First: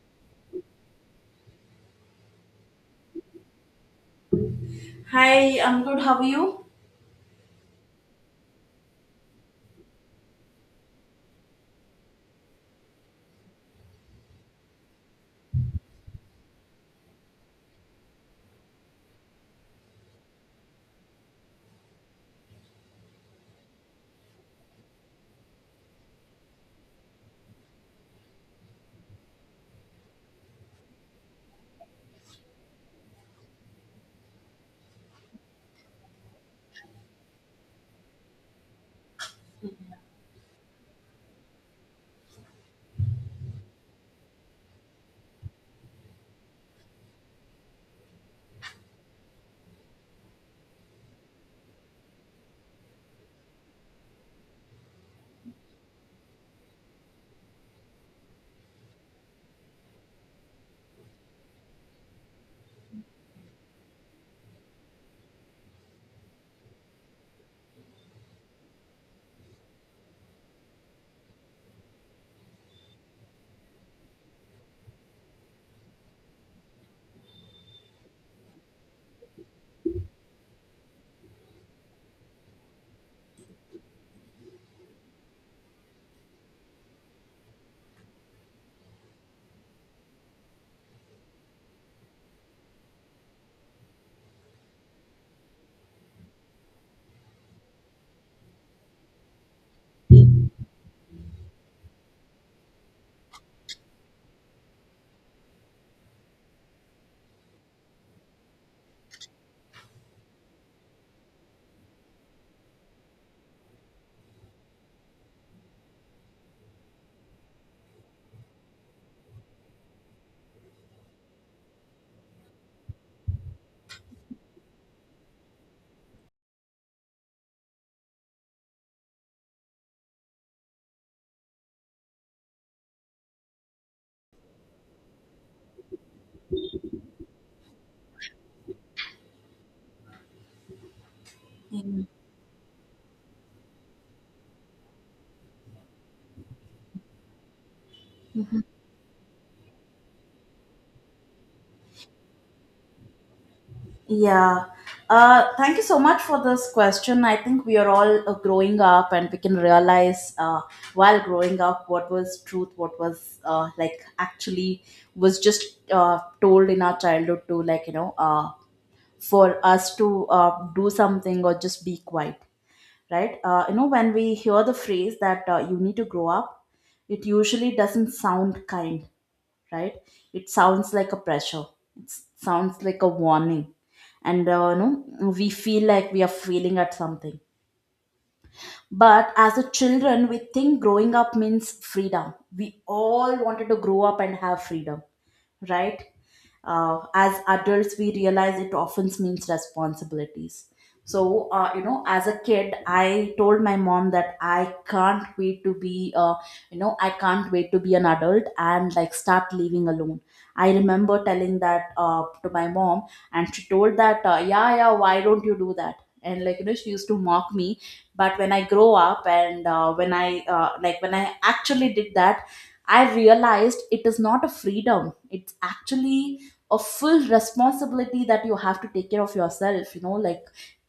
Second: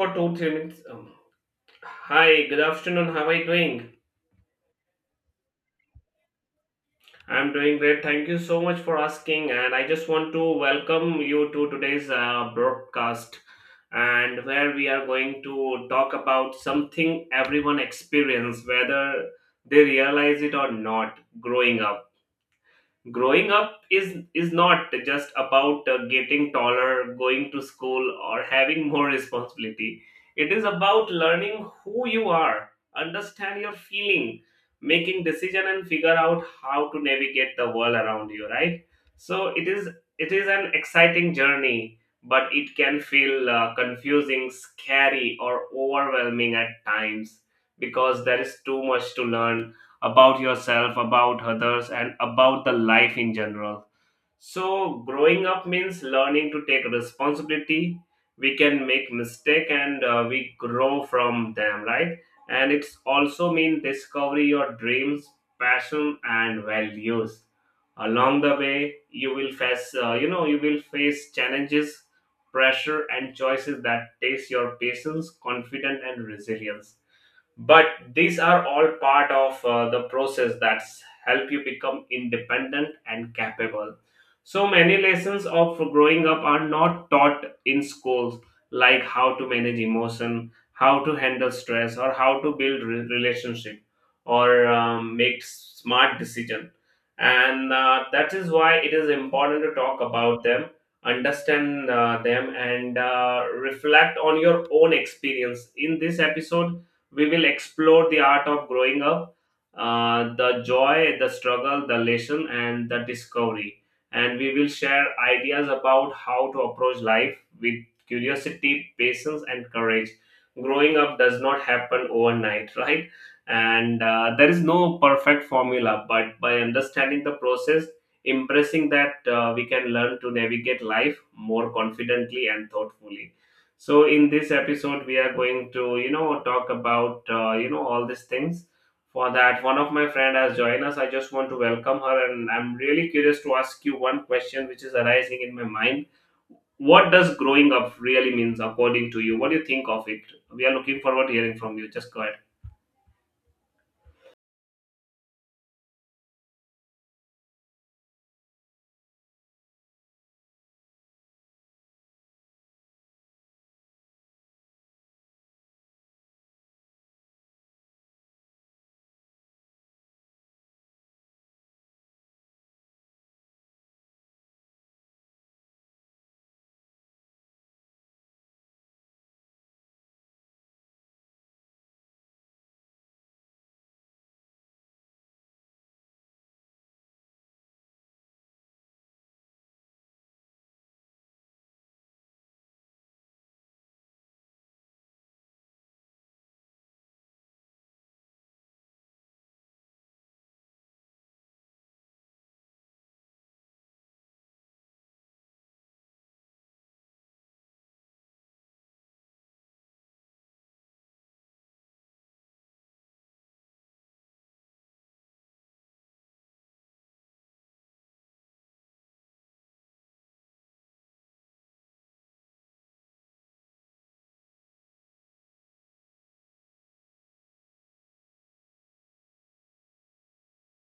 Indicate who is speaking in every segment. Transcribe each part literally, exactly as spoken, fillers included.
Speaker 1: For two, three minutes. Um, hi, good afternoon. How are you doing?
Speaker 2: Hi, I'm good. How are you?
Speaker 1: I'm doing great. Thank you so much for asking. And I just want to welcome you to today's uh, broadcast, and where we are going to talk about something everyone experience, whether they realize it or not, growing up. Growing up is is not just about uh, getting taller, going to school, or having more responsibility. It is about learning who you are, understand your feeling, making decision, and figure out how to navigate the world around you, right? So it is it is an exciting journey, but it can feel uh, confusing, scary, or overwhelming at times, because there is too much to learn about yourself, about others, and about the life in general. So, growing up means learning to take responsibility. We can make mistake and uh, we grow from them, right? And it's also mean discover your dreams, passion, and values. Along the way, you will face, uh, you know, you will face challenges, pressure, and choices that test your patience, confidence, and resilience. But these are all part of uh, the process that's help you become independent and capable. So many lessons of growing up are not taught in schools, like how to manage emotion, how to handle stress, or how to build re- relationship, or um, make smart decision. And uh, that is why it is important to talk about them, understand uh, them, and uh, reflect on your own experience. In this episode, we will explore the art of growing up, uh, the joy, the struggle, the lesson, and the discovery. And we will share ideas about how to approach life with curiosity, patience, and courage. Growing up does not happen overnight, right? And uh, there is no perfect formula, but by understanding the process, impressing that uh, we can learn to navigate life more confidently and thoughtfully. So in this episode, we are going to you know talk about uh, you know all these things. For that, one of my friend has joined us. I just want to welcome
Speaker 2: Mm.
Speaker 1: her, and I'm really curious to ask you one question, which is arising in my mind. What does growing up really means according to you? What do you think of it? We are looking forward to hearing from you. Just go ahead.
Speaker 2: Yeah. Uh, thank you so much for this question. I think we are all uh, growing up and we can realize uh, while growing up what was truth, what was uh, like actually was just uh, told in our childhood to like, you know, uh, for us to uh, do something or just be quiet, right? Uh, you know, when we hear the phrase that uh, you need to grow up, it usually doesn't sound kind, right. It sounds like a pressure, it sounds like a warning. And uh, no, we feel like we are feeling at something. But as a children we think growing up means freedom, we all wanted to grow up and have freedom, right. Uh, as adults we realize it often means responsibilities. So uh, you know, as a kid I told my mom that I can't wait to be uh, you know i can't wait to be an adult and like start living alone. I remember telling that uh, to my mom, and she told that uh, yeah, yeah, why don't you do that. And like you know she used to mock me. But when I grow up and uh, when I uh, like when I actually did that, I realized it is not a freedom. It's actually a full responsibility, that you have to take care of yourself, you know, like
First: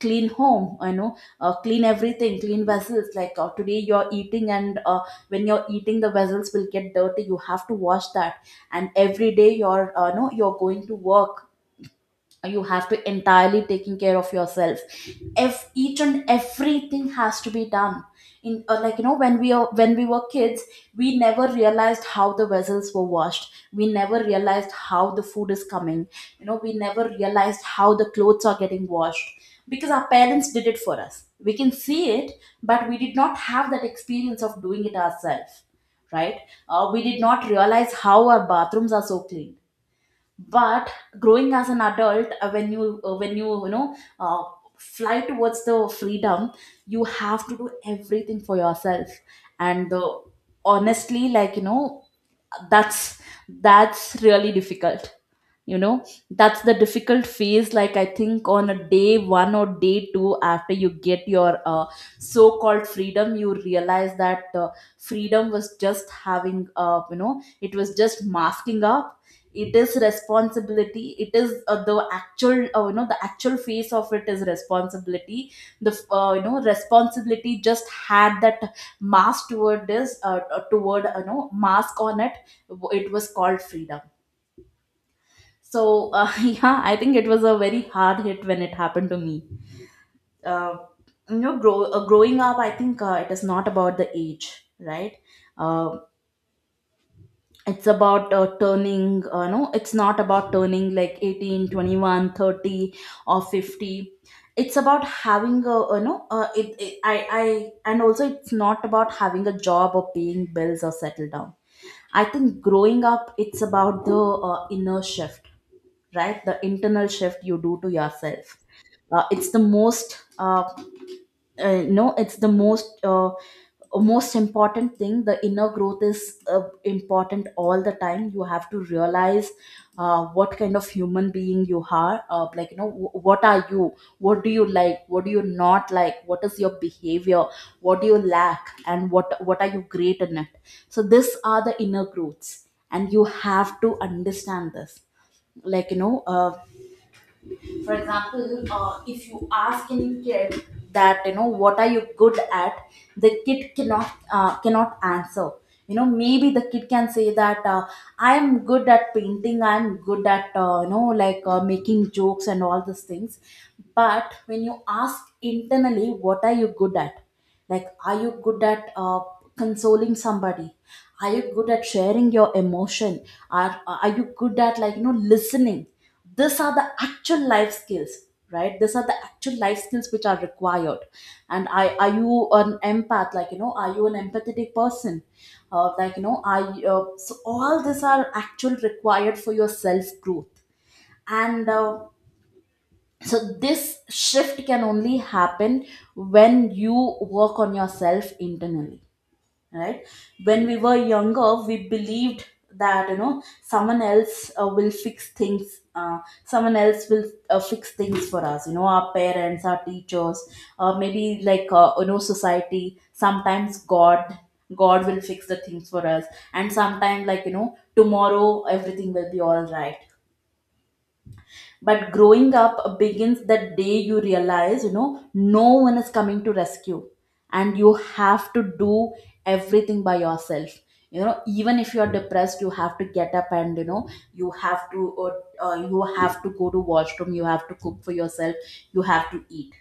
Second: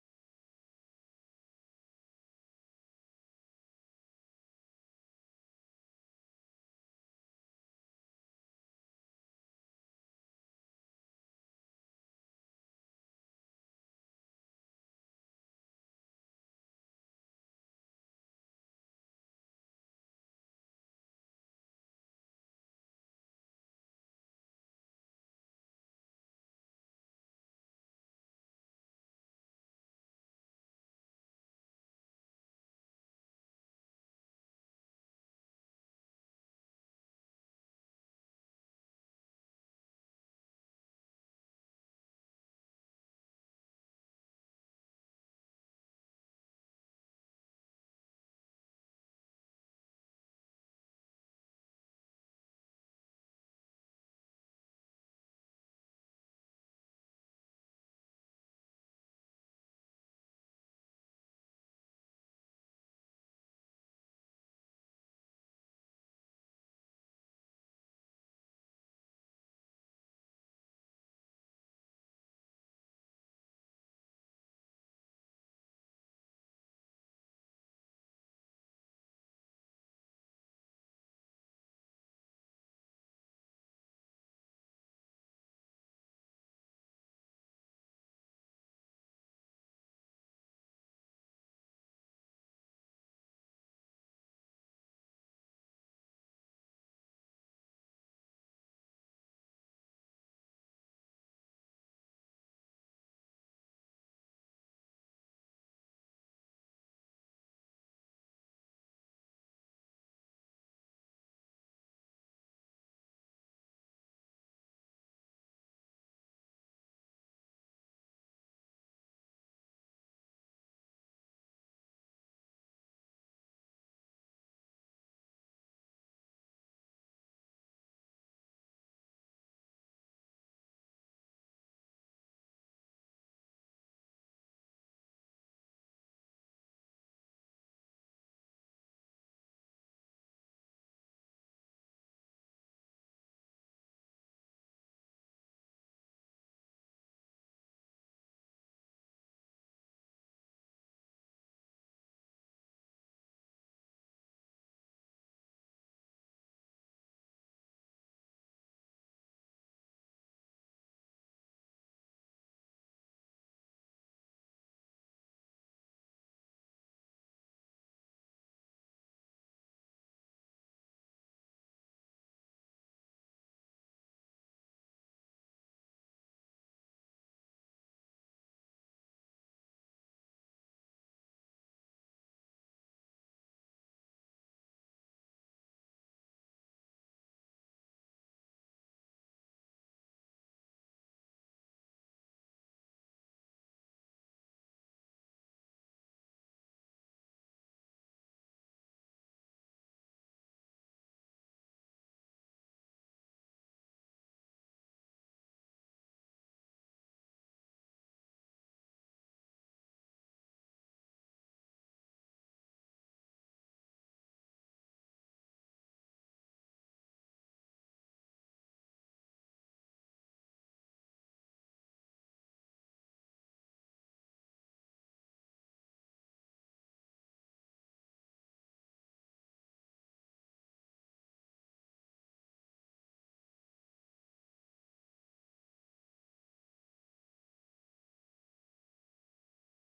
Speaker 2: clean home, you know, uh, clean everything, clean vessels, like uh, today you're eating and uh, when you're eating the vessels will get dirty, you have to wash that. And every day you're uh, no you're going to work, you have to entirely taking care of yourself. If each and everything has to be done in, uh, like you know, when we are when we were kids, we never realized how the vessels were washed, we never realized how the food is coming, you know, we never realized how the clothes are getting washed because our parents did it for us, we can see it, but we did not have that experience of doing it ourselves, right. Uh, we did not realize how our bathrooms are so clean. But growing as an adult, uh, when you uh, when you you know, uh, fly towards the freedom, you have to do everything for yourself. And uh, honestly, like you know, that's that's really difficult, you know. That's the difficult phase. Like I think on a day one or day two after you get your uh, so-called freedom, you realize that uh, freedom was just having, uh, you know, it was just masking up. It is responsibility, it is uh, the actual, uh, you know, the actual face of it is responsibility. The, uh, you know, responsibility just had that mask toward this, uh, uh, toward, you know, mask on it, it was called freedom. So uh, yeah, I think it was a very hard hit when it happened to me. Uh, you know, grow, uh, growing up, I think uh, it is not about the age, right? Uh, it's about, uh, turning, uh, no, it's not about turning like eighteen, twenty-one, thirty, or fifty. It's about having a, you know, uh, it, it, I, I, and also it's not about having a job or paying bills or settle down. I think growing up, it's about the uh, inner shift, right. The internal shift you do to yourself. Uh, it's the most uh, uh, no it's the most, uh, most important thing. The inner growth is uh, important all the time. You have to realize uh, what kind of human being you are, uh, like you know, wh- what are you, what do you like, what do you not like, what is your behavior, what do you lack, and what what are you great in it. So these are the inner growths and you have to understand this, like you know. Uh, for example, uh, if you ask any kid that, you know, what are you good at, the kid cannot uh, cannot answer. You know, maybe the kid can say that, uh, I am good at painting, I am good at, uh, you know, like uh, making jokes and all these things. But when you ask internally, what are you good at, like are you good at uh, consoling somebody, are you good at sharing your emotion, are are you good at, like you know, listening. These are the actual life skills, right. These are the actual life skills which are required. And I, are you an empath, like you know, are you an empathetic person. Uh, like you know I uh, So all these are actual required for your self growth. And uh, so this shift can only happen when you work on yourself internally, right. When we were younger we believed that, you know, someone else uh, will fix things, uh, someone else will uh, fix things for us, you know, our parents, our teachers, uh, maybe like uh, you know, society, sometimes God, God will fix the things for us. And sometimes, like you know, tomorrow everything will be all right. But growing up begins the day you realize, you know, no one is coming to rescue and you have to do everything by yourself. You know, even if you're depressed, you have to get up and, you know, you have to, uh, uh, you have to go to washroom, you have to cook for yourself, you have to eat.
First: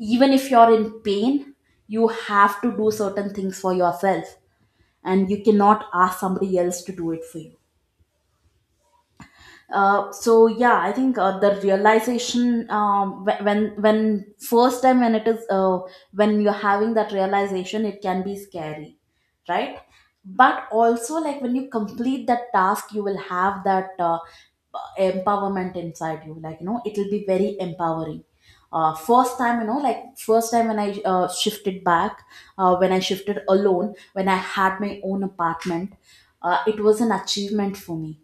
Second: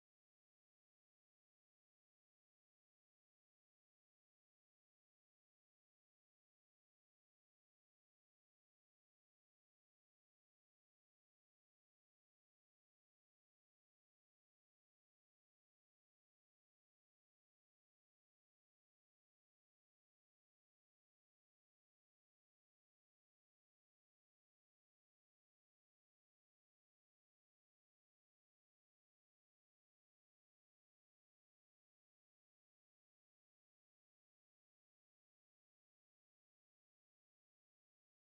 Speaker 2: Even if you're in pain, you have to do certain things for yourself, and you cannot ask somebody else to do it for you. Uh, so yeah, I think uh, the realization, um, wh- when when first time when it is, uh, when you're having that realization, it can be scary, right? But also like when you complete that task, you will have that uh, empowerment inside you. Like you know, it will be very empowering. Uh, first time, you know, like first time when I uh, shifted back, uh, when I shifted alone, when I had my own apartment, uh, it was an achievement for me.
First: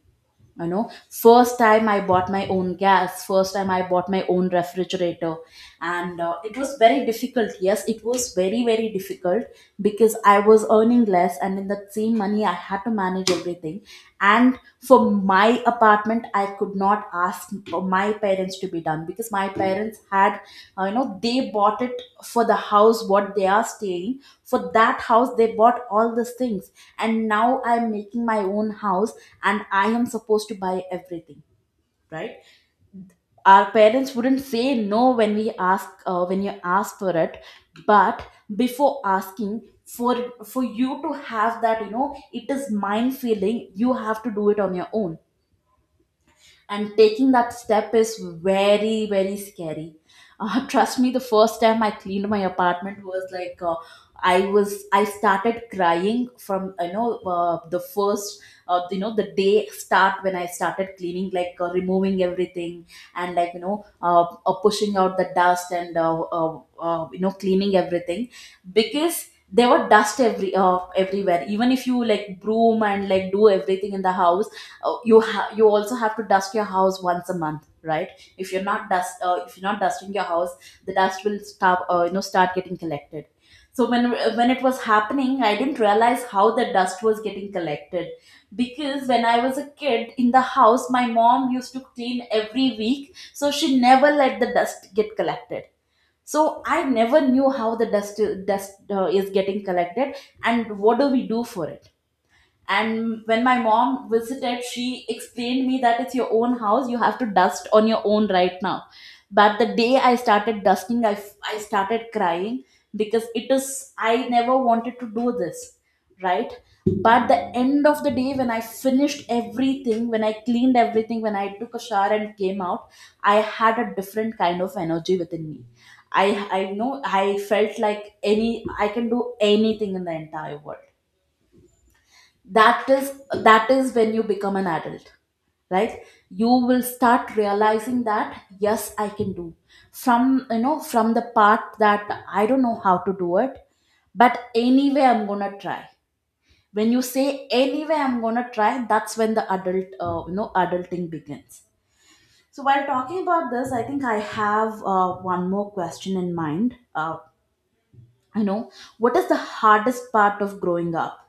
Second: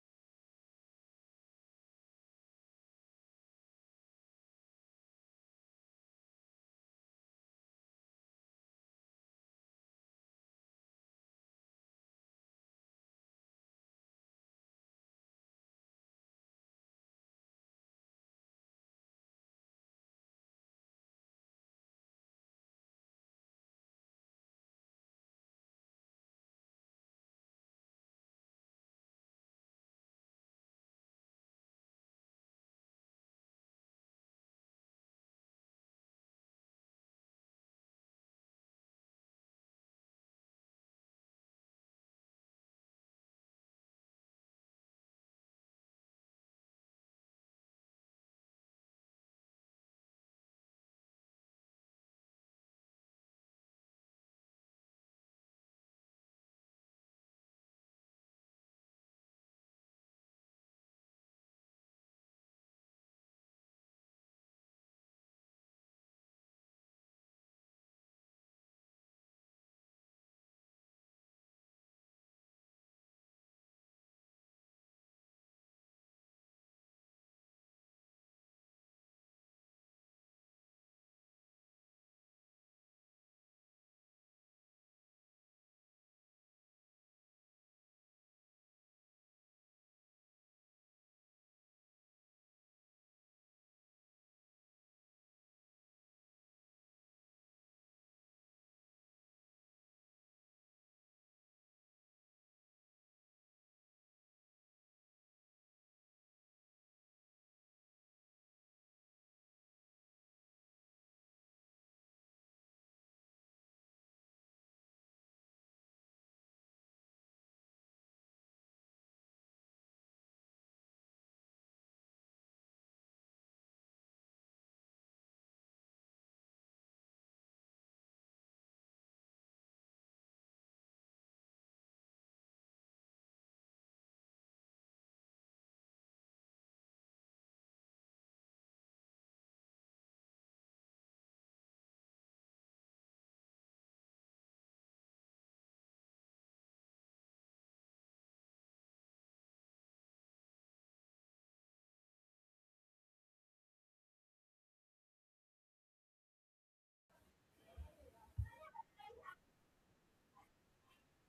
Speaker 2: You know, first time I bought my own gas, first time I bought my own refrigerator. And uh, it was very difficult, yes, it was very very difficult, because I was earning less and in that same money I had to manage everything. And for my apartment I could not ask for my parents to be done, because my parents had, uh, you know, they bought it for the house what they are staying, for that house they bought all these things, and now I'm making my own house, and I am supposed to buy everything, right? Our parents wouldn't say no when we ask, uh, when you ask for it, but before asking for for you to have that, you know, it is mind feeling. You have to do it on your own, and taking that step is very very scary. Uh, trust me, the first time I cleaned my apartment was like, uh, i was i started crying from, you know, uh, the first, uh, you know, the day start when I started cleaning, like uh, removing everything and like you know, uh, uh, pushing out the dust and uh, uh, uh, you know, cleaning everything, because there were dust every, uh, everywhere, even if you like broom and like do everything in the house. Oh, you ha- you also have to dust your house once a month, right. If you're not dust, uh, if you're not dusting your house, the dust will start, uh, you know, start getting collected. So when when it was happening I didn't realize how the dust was getting collected, because when I was a kid in the house my mom used to clean every week, so she never let the dust get collected. So I never knew how the dust dust uh, is getting collected and what do we do for it. And when my mom visited, she explained me that it's your own house, you have to dust on your own right now. But the day I started dusting, I, f- I started crying because it is, I never wanted to do this, right? But the end of the day, when I finished everything, when I cleaned everything, when I took a shower and came out, I had a different kind of energy within me. I, I know I felt like any, I can do anything in the entire world. That is that is when you become an adult, right? You will start realizing that yes, I can do. From you know from the part that I don't know how to do it, but anyway, I'm gonna try. When you say anyway, I'm gonna try, that's when the adult uh, you know adulting begins. So while talking about this, I think I have uh, one more question in mind. uh, you know what is the hardest part of growing up?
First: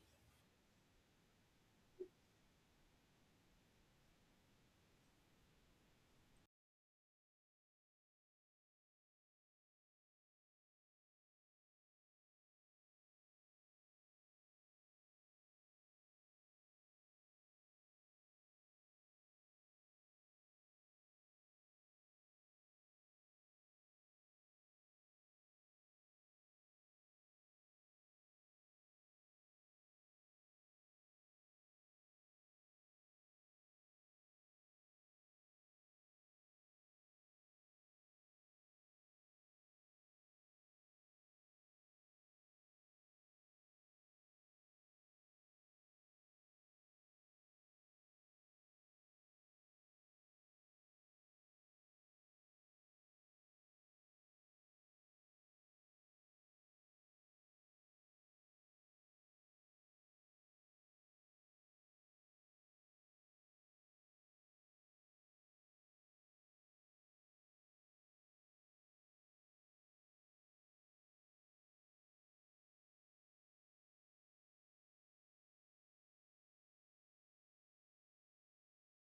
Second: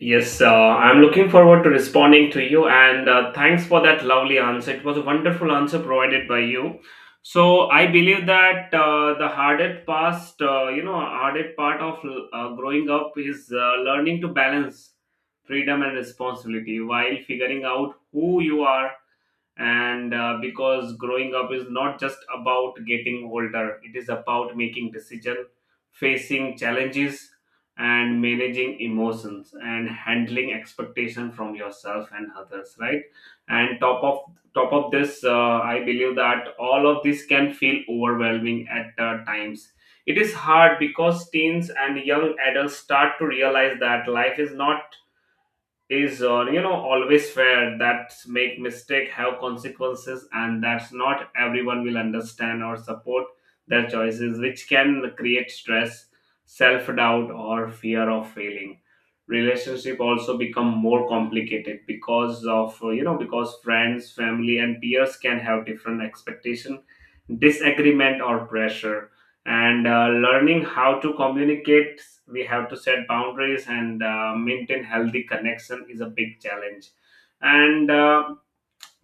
Speaker 1: Yes, uh, I'm looking forward to responding to you, and uh, thanks for that lovely answer. It was a wonderful answer provided by you. So I believe that uh, the hardest past, uh, you know, hardest part of uh, growing up is uh, learning to balance freedom and responsibility while figuring out who you are. And uh, because growing up is not just about getting older, it is about making decision, facing challenges, and managing emotions, and handling expectation from yourself and others, right? And top of top of this, uh, I believe that all of this can feel overwhelming at uh, times. It is hard because teens and young adults start to realize that life is not is uh, you know always fair, that make mistake have consequences, and that's not everyone will understand or support their choices, which can create stress, self-doubt, or fear of failing. Relationship also become more complicated because of uh, you know because friends, family, and peers can have different expectation, disagreement, or pressure. And uh, learning how to communicate, we have to set boundaries and uh, maintain healthy connection is a big challenge. And uh,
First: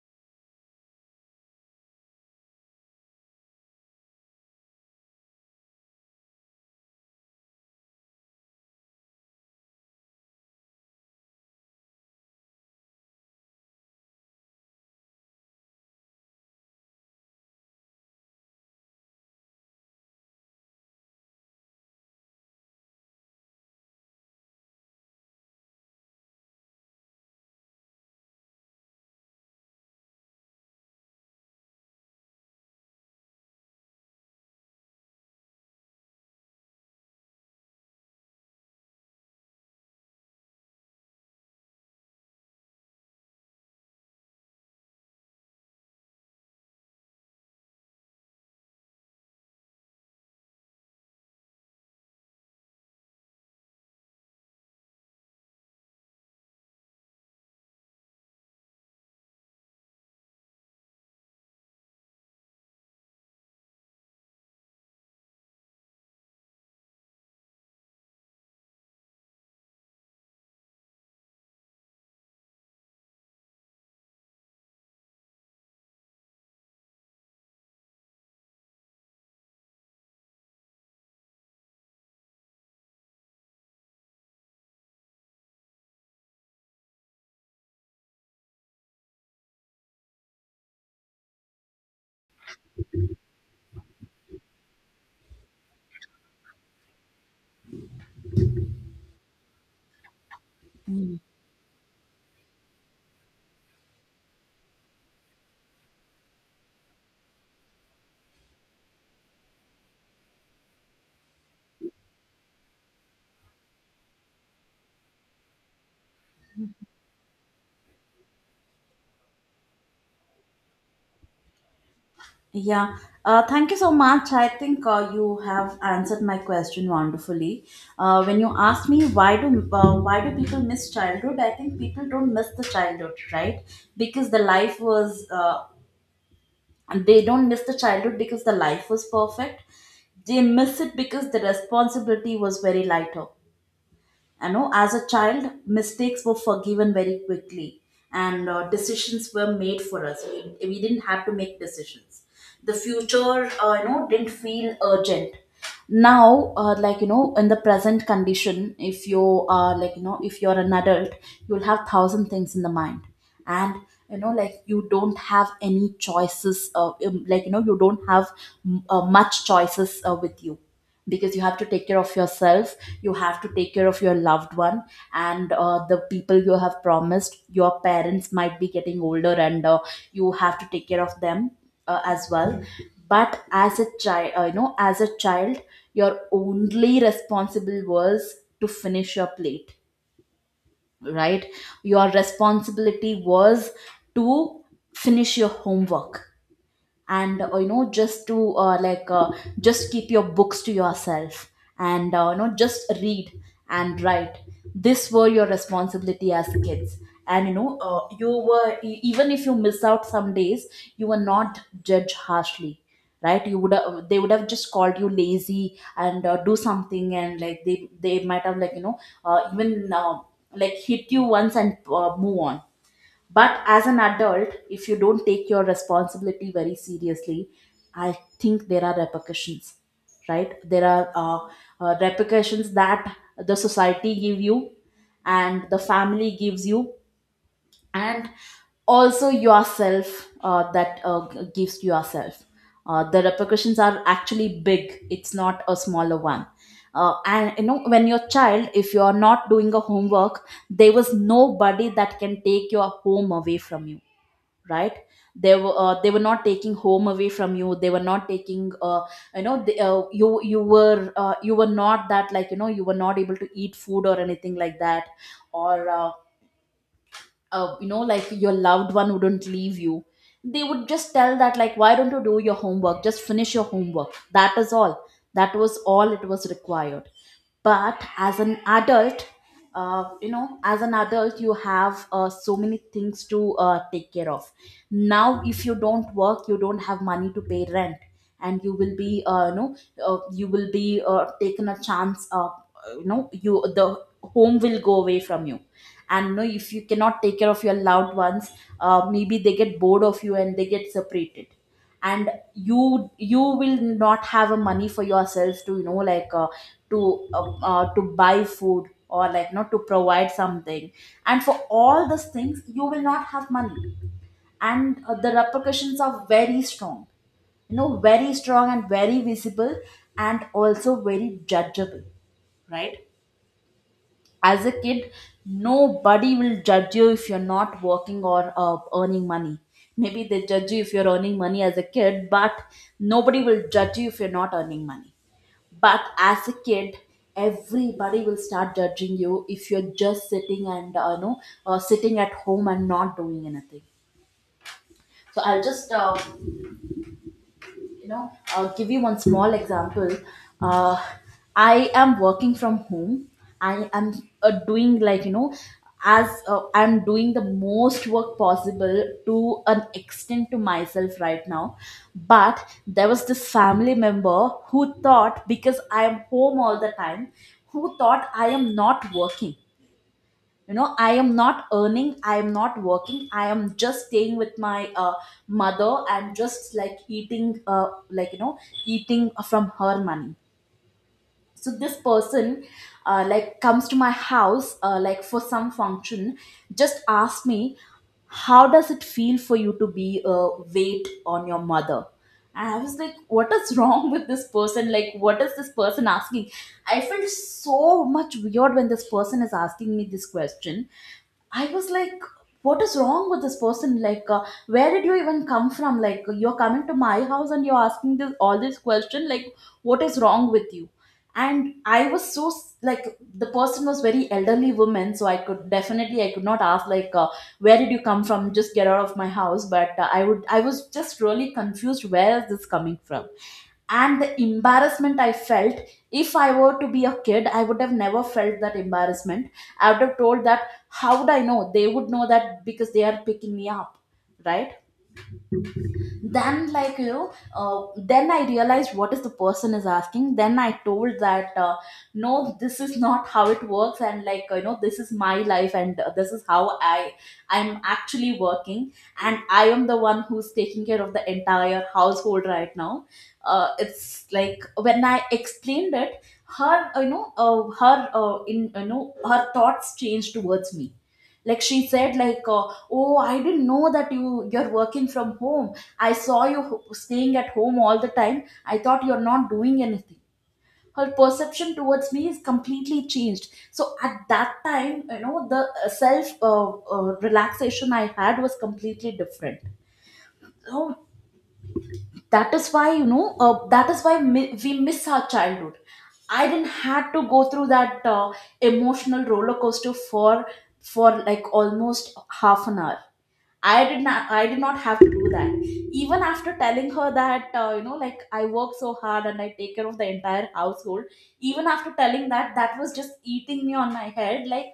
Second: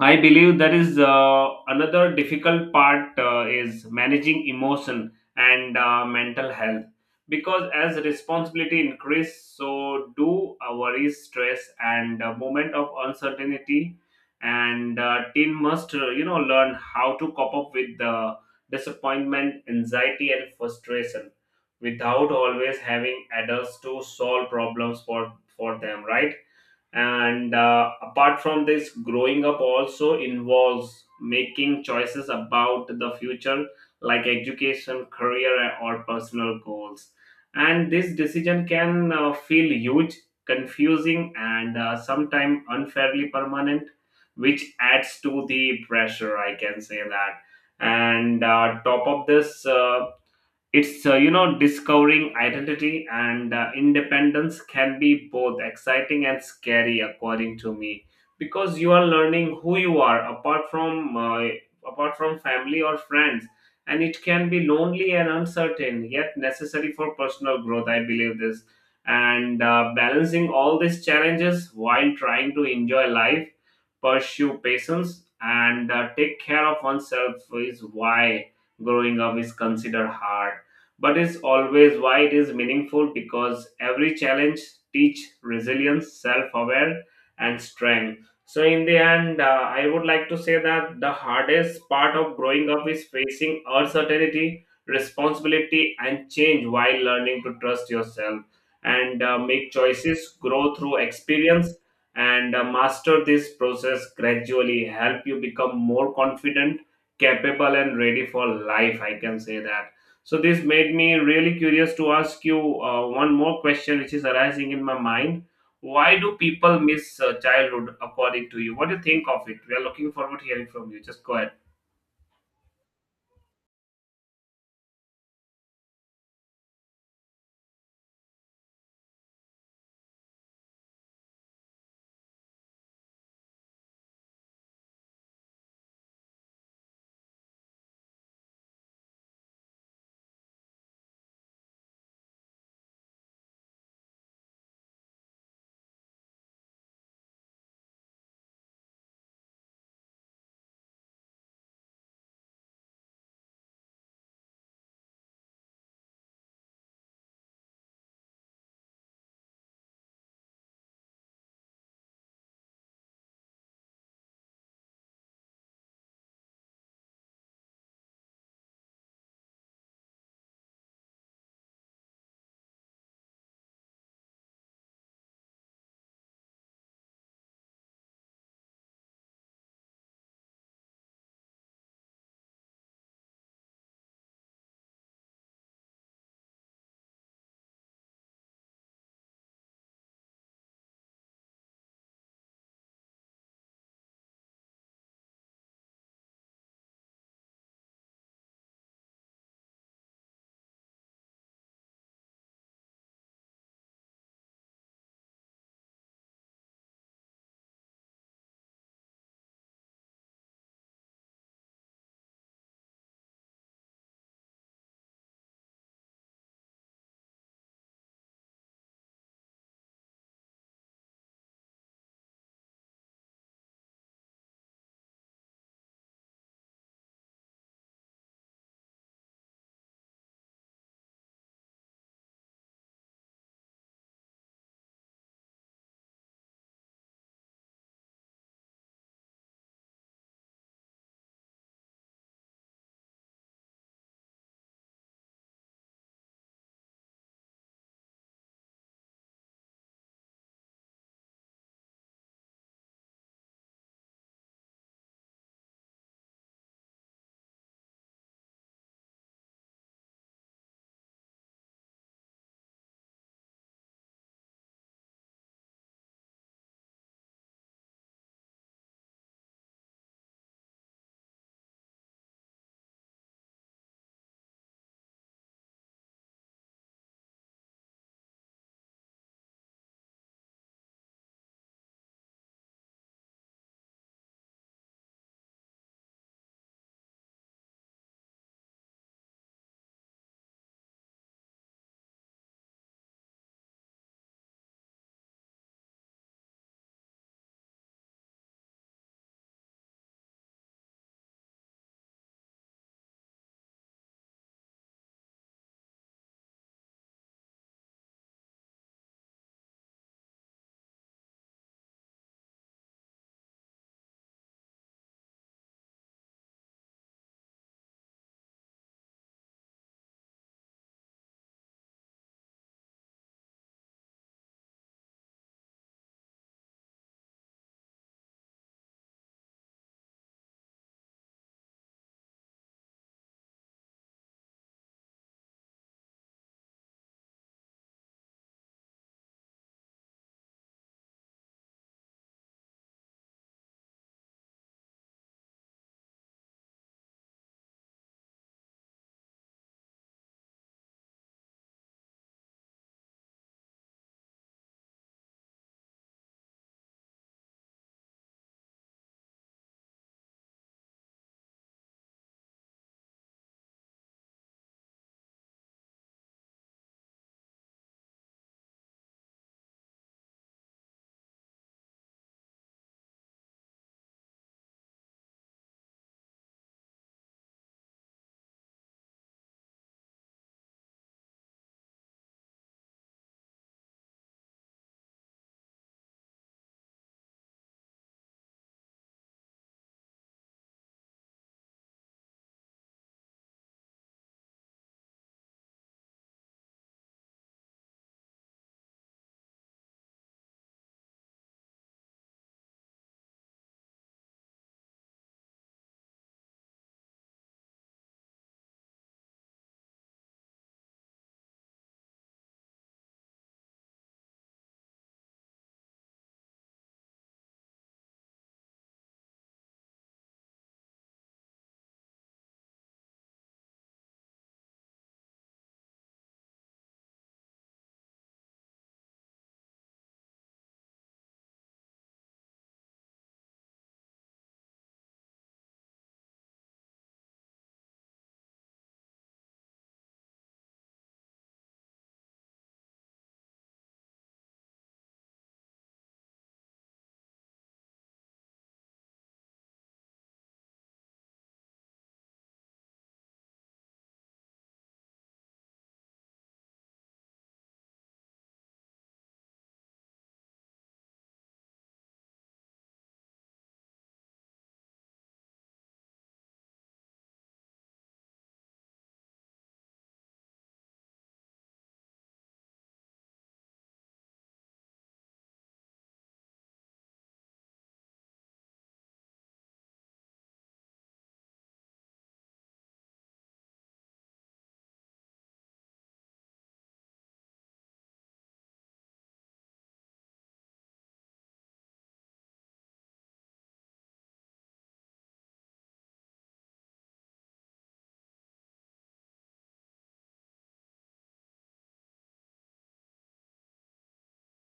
Speaker 1: I believe there is uh, another difficult part, uh, is managing emotion and uh, mental health, because as responsibility increase, so do uh, worries, stress, and uh, moment of uncertainty, and uh, teen must uh, you know learn how to cope up with the disappointment, anxiety, and frustration without always having adults to solve problems for for them, right? And uh, apart from this, growing up also involves making choices about the future, like education, career, or personal goals. And this decision can uh, feel huge, confusing, and uh, sometimes unfairly permanent, which adds to the pressure, I can say that. And uh, top of this uh, it's uh, you know discovering identity and uh, independence can be both exciting and scary according to me, because you are learning who you are apart from uh, apart from family or friends, and it can be lonely and uncertain yet necessary for personal growth, I believe this. And uh, balancing all these challenges while trying to enjoy life, pursue patience, and uh, take care of oneself is why growing up is considered hard. But it's always why it is meaningful, because every challenge teach resilience, self-aware, and strength. So in the end, uh, I would like to say that the hardest part of growing up is facing uncertainty, responsibility, and change while learning to trust yourself and uh, make choices, grow through experience, and uh, master this process gradually help you become more confident, capable, and ready for life, I can say that. So this made me really curious to ask you uh, one more question, which is arising in my mind. Why do people miss uh, childhood, according to you? What do you think of it? We are looking forward to hearing from you. Just go ahead.
Speaker 2: Yeah, uh, thank you so much. I think uh, you have answered my question wonderfully. Uh, when you asked me why do uh, why do people miss childhood, I think people don't miss the childhood, right? Because the life was uh, They don't miss the childhood because the life was perfect. They miss it because the responsibility was very lighter. You know as a child, mistakes were forgiven very quickly, and uh, decisions were made for us. We, we didn't have to make decisions. The future uh, you know didn't feel urgent. Now, uh, like, you know in the present condition, if you are like you know if you're an adult, you'll have thousand things in the mind. And you know like, you don't have any choices. Uh, um, like, you know you don't have mm, uh, much choices uh, with you, because you have to take care of yourself, you have to take care of your loved one. And uh, the people you have promised, your parents might be getting older, and uh, you have to take care of them uh, as well. But as a child, uh, you know as a child your only responsible was to finish your plate, right? Your responsibility was to finish your homework, and uh, you know just to uh, like uh, just keep your books to yourself, and uh, you know just read and write. This were your responsibility as kids. And you know uh, you were e- even if you miss out some days, you were not judged harshly, right? you would have, they would have just called you lazy and uh, do something, and, like, they they might have, like, you know uh, even uh, like, hit you once and uh, move on. But as an adult, if you don't take your responsibility very seriously, I think there are repercussions, right? There are uh, uh, repercussions that the society give you, and the family gives you, and also yourself uh, that uh, g- gives yourself. Uh, the repercussions are actually big. It's not a smaller one. Uh, and you know, when you're child, if you're not doing a homework, there was nobody that can take your home away from you, right? They were uh, they were not taking home away from you. They were not taking uh, you know they, uh, you you were uh, you were not that, like, you know you were not able to eat food or anything like that, or uh, uh, you know like, your loved one wouldn't leave you. They would just tell that, like, why don't you do your homework, just finish your homework, that is all. That was all it was required. But as an adult uh, you know as an adult, you have uh, so many things to uh, take care of. Now, if you don't work, you don't have money to pay rent, and you will be uh, you know uh, you will be uh, taken a chance. uh, you know you the home will go away from you. And you know if you cannot take care of your loved ones, uh, maybe they get bored of you and they get separated. And you you will not have a money for yourself to you know like uh, to uh, uh, to buy food, or, like, not to provide something. And for all these things you will not have money. And uh, the repercussions are very strong, you know very strong and very visible, and also very judgeable, right? As a kid, nobody will judge you if you're not working or uh, earning money. Maybe they judge you if you're earning money as a kid, but nobody will judge you if you're not earning money. But as a kid, everybody will start judging you if you're just sitting and uh, you know uh, sitting at home and not doing anything. So I'll just uh, you know uh, give you one small example. uh, I am working from home. I am uh, doing, like, you know as, uh, I'm doing the most work possible to an extent to myself right now. But there was this family member who thought because I am home all the time, who thought I am not working. you know I am not earning, I am not working, I am just staying with my uh, mother and just, like, eating uh, like you know eating from her money. So this person uh, like, comes to my house uh, like, for some function, just ask me, how does it feel for you to be a weight on your mother? And I was like, what is wrong with this person? Like, what is this person asking? I felt so much weird when this person is asking me this question. I was like, what is wrong with this person? Like, uh, where did you even come from? Like, you're coming to my house and you're asking this all this question. Like, what is wrong with you? And I was so s- like, the person was very elderly woman, so I could definitely I could not ask, like, uh, where did you come from? Just get out of my house. But uh, I would I was just really confused. Where is this coming from? And the embarrassment I felt, if I were to be a kid, I would have never felt that embarrassment. I would have told that, how would I know? They would know that because they are picking me up, right? Then, like, you know uh, then I realized what is the person is asking, then I told that, uh, no, this is not how it works, and, like, you know this is my life, and uh, this is how i i'm actually working, and I am the one who's taking care of the entire household right now. Uh, it's like when I explained it her, you know uh, her uh, in you know her thoughts changed towards me. Like, she said, like, uh, oh, I didn't know that you you're working from home. I saw you ho- staying at home all the time. I thought you're not doing anything. Her perception towards me is completely changed. So at that time, you know, the uh, self uh, uh, relaxation I had was completely different. So that is why, you know, uh, that is why mi- we miss our childhood. I didn't had to go through that uh, emotional roller coaster for for like, almost half an hour. I did not I did not have to do that. Even after telling her that, uh, you know like, I work so hard and I take care of the entire household, even after telling that, that was just eating me on my head, like,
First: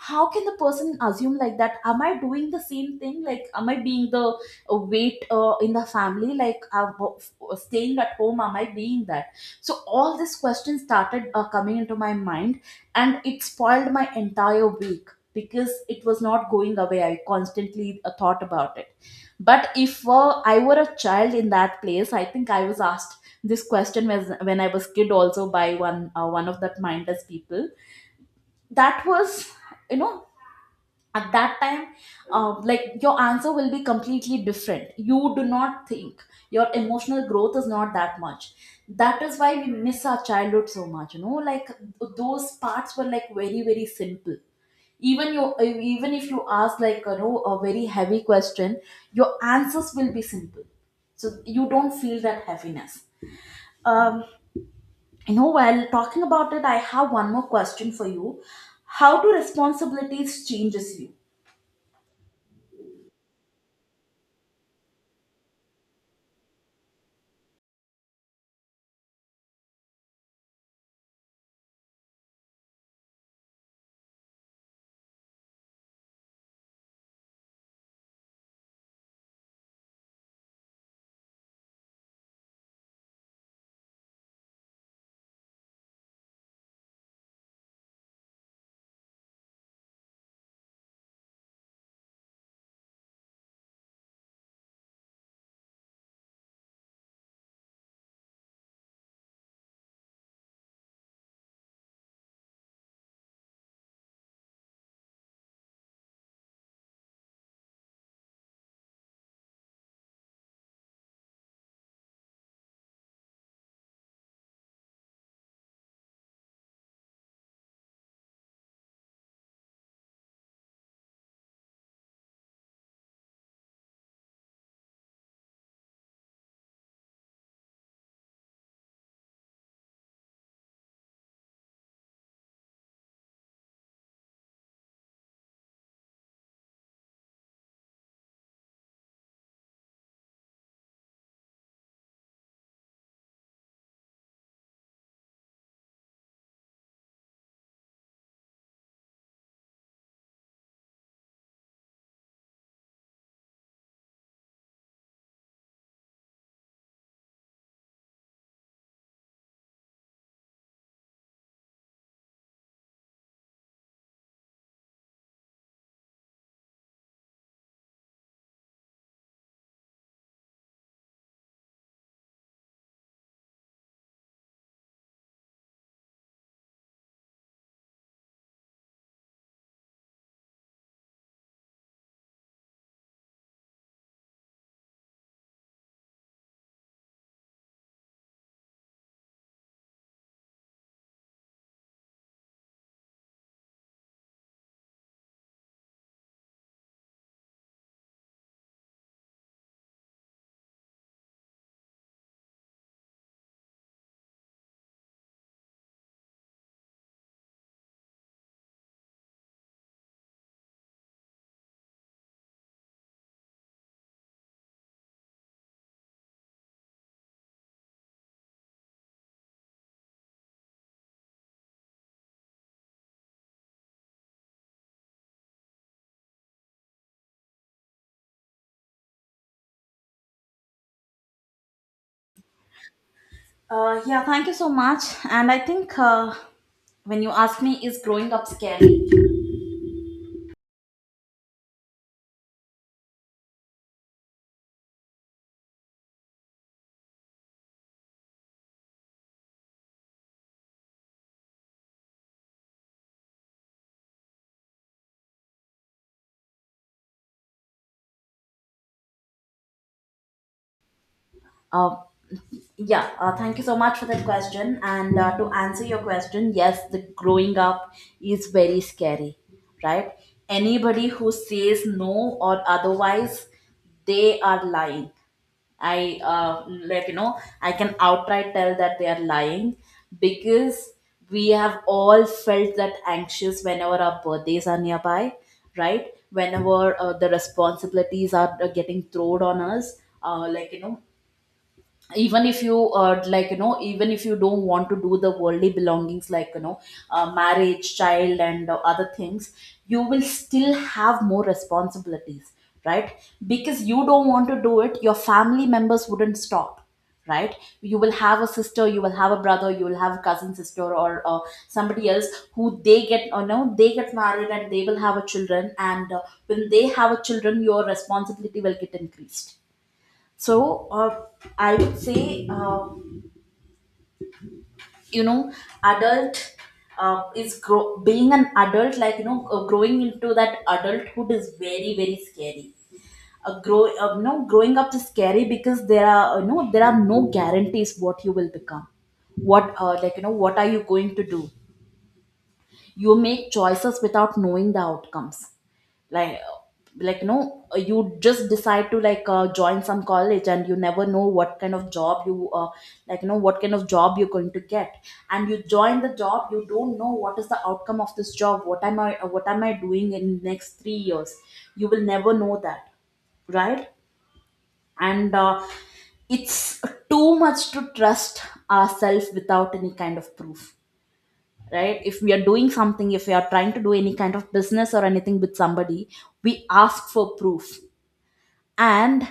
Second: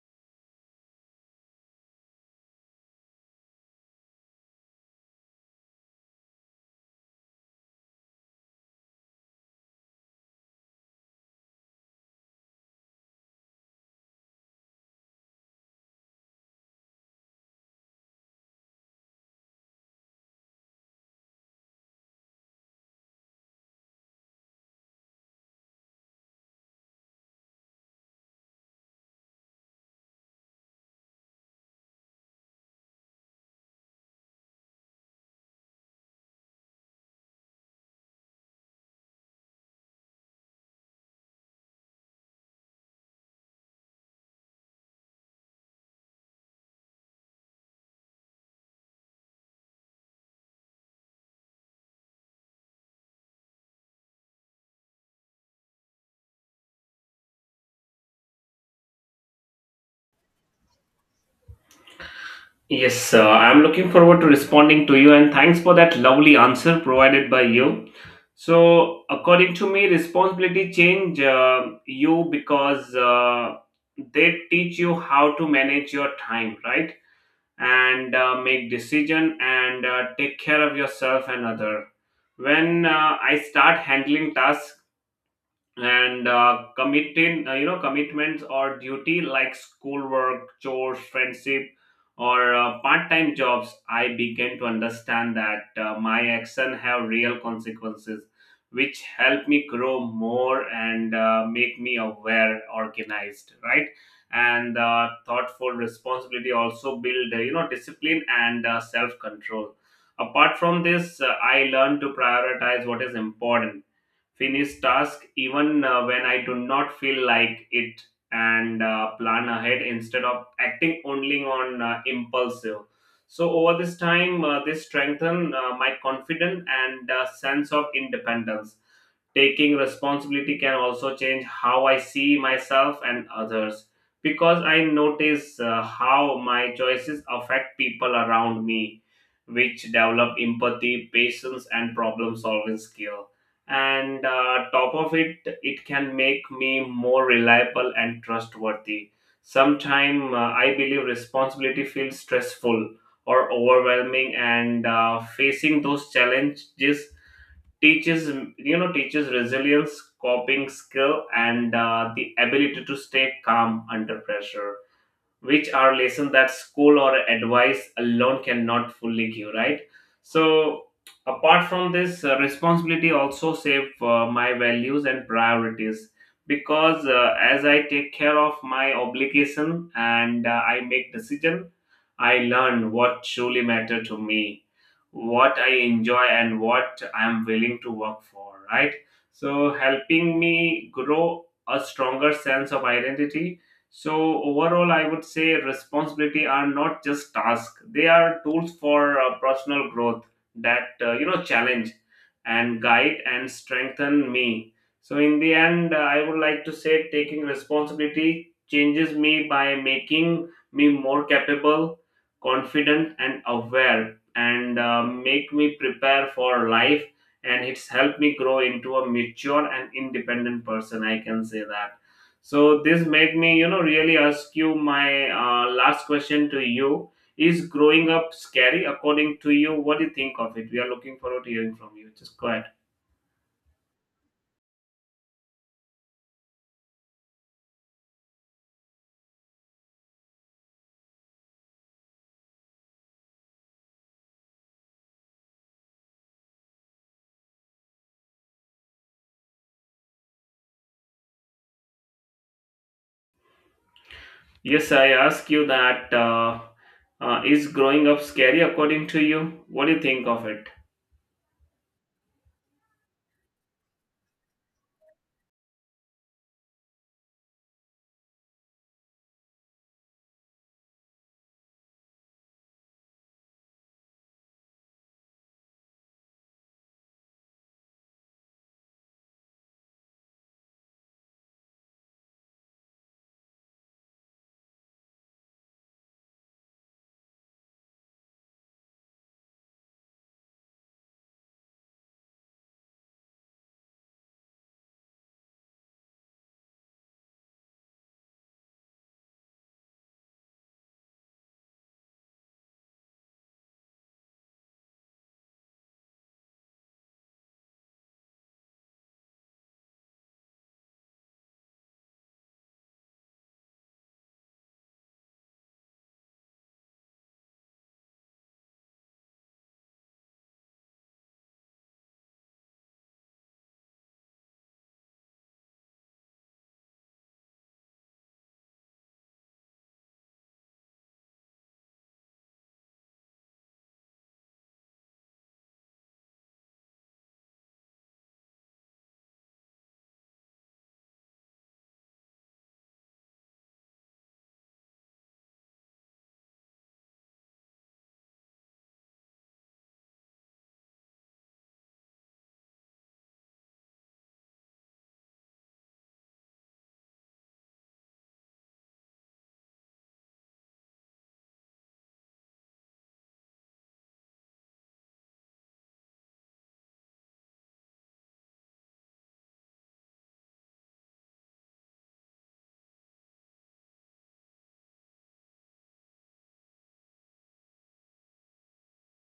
Speaker 2: how can the person assume, like, that am I doing the same thing, like, am I being the uh, weight uh, in the family, like, uh, w- staying at home, am I being that? So all these questions started uh, coming into my mind, and it spoiled my entire week because it was not going away. I constantly uh, thought about it. But if uh, I were a child in that place, I think I was asked — this question was when I was kid also — by one uh, one of that mindless people. That was, you know at that time, uh, like, your answer will be completely different. You do not think, your emotional growth is not that much. That is why we miss our childhood so much. you know like, those parts were, like, very, very simple. even you even if you ask, like, you know a very heavy question, your answers will be simple, so you don't feel that heaviness. um, you know while talking about it, I have one more question for you: how do responsibilities changes you?
Speaker 1: Yes, uh, I'm looking forward to responding to you, and thanks for that lovely answer provided by you. So, according to me, responsibility change uh, you because uh, they teach you how to manage your time, right? And uh, make decision and uh, take care of yourself and other. When uh, I start handling tasks and uh, committing, uh, you know commitments or duty like schoolwork, chores, friendship, or uh, part-time jobs, I began to understand that uh, my action have real consequences, which help me grow more and uh, make me aware, organized, right? And uh, thoughtful responsibility also build uh, you know discipline and uh, self-control. Apart from this, uh, I learned to prioritize what is important, finish task even uh, when I do not feel like it, and uh, plan ahead instead of acting only on uh, impulsive. So over this time, uh, this strengthen uh, my confidence and uh, sense of independence. Taking responsibility can also change how I see myself and others, because I notice uh, how my choices affect people around me, which develop empathy, patience, and problem solving skill. And uh, top of it, it can make me more reliable and trustworthy. Sometime uh, I believe responsibility feels stressful or overwhelming, and uh, facing those challenges teaches, you know teaches resilience, coping skill, and uh, the ability to stay calm under pressure, which are lessons that school or advice alone cannot fully give, right? So apart from this, uh, responsibility also save uh, my values and priorities, because uh, as I take care of my obligation and uh, I make decision, I learn what truly matter to me, what I enjoy and what I'm willing to work for, right? So, helping me grow a stronger sense of identity. So, overall, I would say responsibility are not just tasks, they are tools for uh, personal growth that, uh, you know, challenge and guide and strengthen me. So, in the end, uh, I would like to say taking responsibility changes me by making me more capable, confident, and aware, and uh, make me prepare for life, and it's helped me grow into a mature and independent person, I can say that. So this made me, you know really ask you my uh, last question to you: is growing up scary according to you? What do you think of it? We are looking forward to hearing from you. Just go ahead.
Speaker 2: Uh, yeah, thank you so much. And I think, uh, when you ask me, is growing up scary?
Speaker 1: Yes, I ask you that, uh, uh, is growing up scary according to you? What do you think of it?
Speaker 2: Uh, yeah, uh, thank you so much for that question. And uh, to answer your question, yes, the growing up is very scary, right? Anybody who says no or otherwise, they are lying. I uh, like you know I can outright tell that they are lying, because we have all felt that anxious whenever our birthdays are nearby, right? Whenever uh, the responsibilities are uh, getting thrown on us, uh, like you know even if you uh, like you know even if you don't want to do the worldly belongings, like you know uh, marriage, child, and uh, other things, you will still have more responsibilities, right? Because you don't want to do it, your family members wouldn't stop, right? You will have a sister, you will have a brother, you will have a cousin sister, or uh, somebody else, who they get, or no, they get married and they will have a children, and uh, when they have a children your responsibility will get increased. So uh, I would say, uh, you know, adult uh, is grow- Being an adult, like you know, uh, growing into that adulthood is very very scary. Uh, grow, uh, you know, growing up is scary because there are, you know there are no guarantees what you will become, what, uh, like you know what are you going to do. You make choices without knowing the outcomes. like like you know, you just decide to like uh, join some college and you never know what kind of job you, uh, like you know what kind of job you're going to get. And you join the job, you don't know what is the outcome of this job. What am i what am I doing in next three years? You will never know that, right? and uh, It's too much to trust ourselves without any kind of proof, right? If we are doing something, if we are trying to do any kind of business or anything with somebody, we ask for proof. And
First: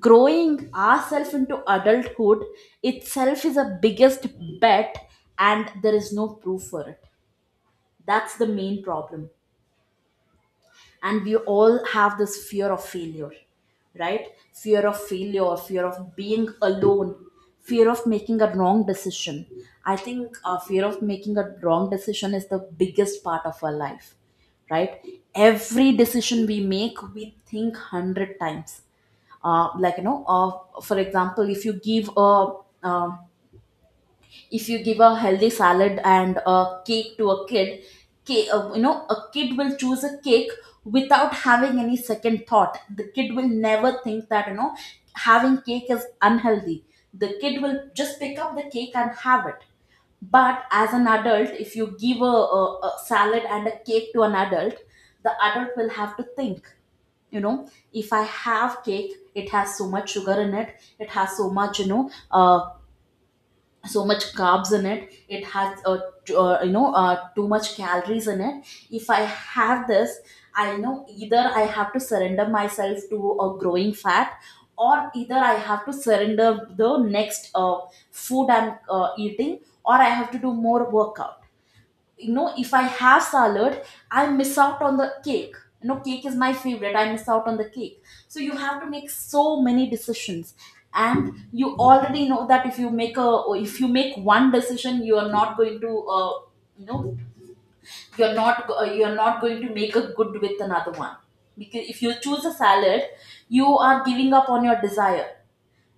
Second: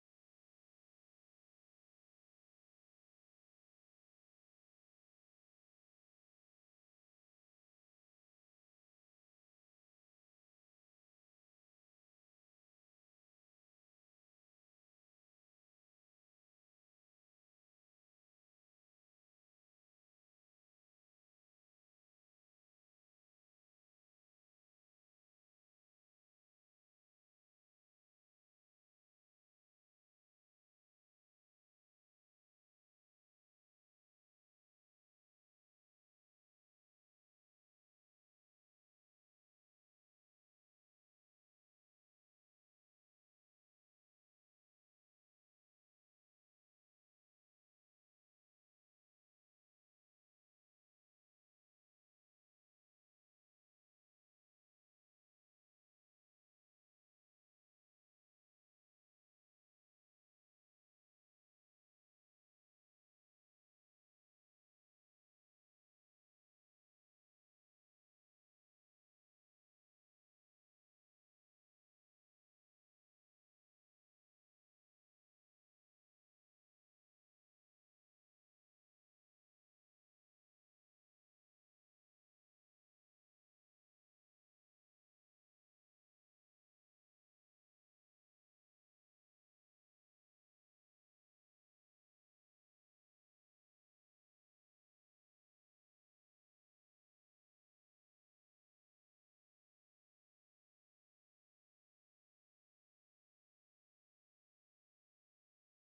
Speaker 2: growing ourselves into adulthood itself is a biggest bet, and there is no proof for it. That's the main problem. And we all have this fear of failure, right? Fear of failure, fear of being alone, fear of making a wrong decision. I think uh, fear of making a wrong decision is the biggest part of our life, right? Every decision we make, we think one hundred times. Uh, like you know uh, for example, if you give a, um if you give a healthy salad and a cake to a kid, ki- uh, you know a kid will choose a cake without having any second thought. The kid will never think that, you know having cake is unhealthy. The kid will just pick up the cake and have it. But as an adult, if you give a, a, a salad and a cake to an adult, the adult will have to think, you know, if I have cake, it has so much sugar in it, it has so much, you know uh, so much carbs in it, it has, uh, t- uh, you know uh, too much calories in it. If I have this, I know either I have to surrender myself to a growing fat, or either I have to surrender the next uh, food I'm uh, eating, or I have to do more workout. You know, if I have salad, I miss out on the cake. You know, cake is my favorite, I miss out on the cake. So you have to make so many decisions. And you already know that if you make a or if you make one decision, you are not going to, uh, you know you're not go- uh, you're not going to make a good with another one. Because if you choose a salad, you are giving up on your desire,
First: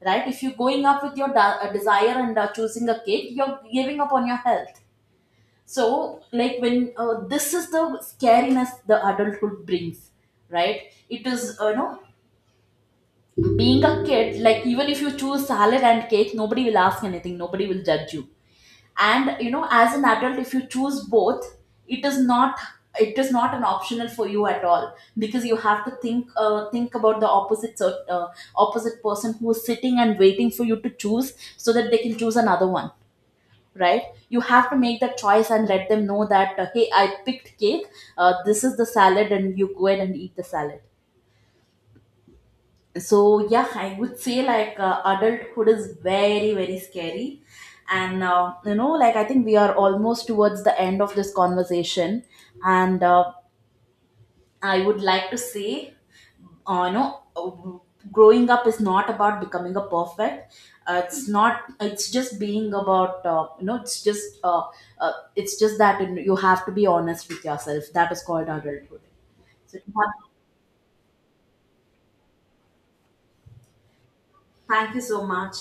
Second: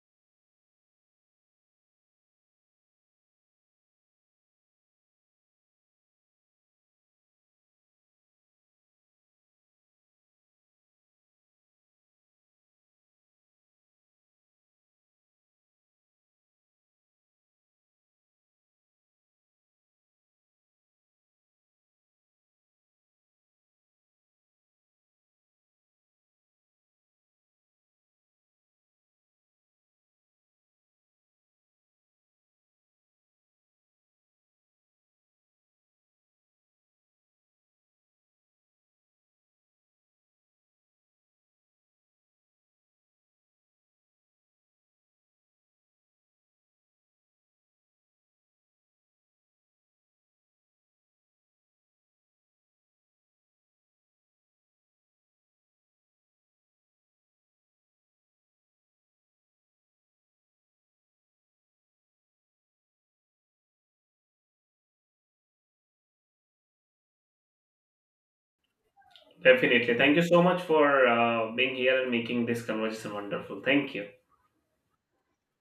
Speaker 2: right? If you're going up with your da- uh, desire and uh, choosing a cake, you're giving up on your health. So like when uh, this is the scariness the adulthood brings, right? It is, uh, you know being a kid, like even if you choose salad and cake, nobody will ask anything, nobody will judge you. And you know, as an adult, if you choose both, it is not it is not an optional for you at all, because you have to think uh, think about the opposite cert- uh, opposite person who is sitting and waiting for you to choose so that they can choose another one, right? You have to make that choice and let them know that, uh, hey, I picked cake, uh, this is the salad and you go ahead and eat the salad. So yeah, I would say like uh, adulthood is very very scary. And uh, you know like I think we are almost towards the end of this conversation. And uh, I would like to say, uh, you know uh, growing up is not about becoming a perfect. Uh, it's not It's just being about, uh, you know it's just uh, uh, it's just that, you know, you have to be honest with yourself. That is called adulthood. So, yeah,
Speaker 1: Definitely, thank you so much for uh, being here and making this conversation wonderful. Thank you.
Speaker 2: thank you so much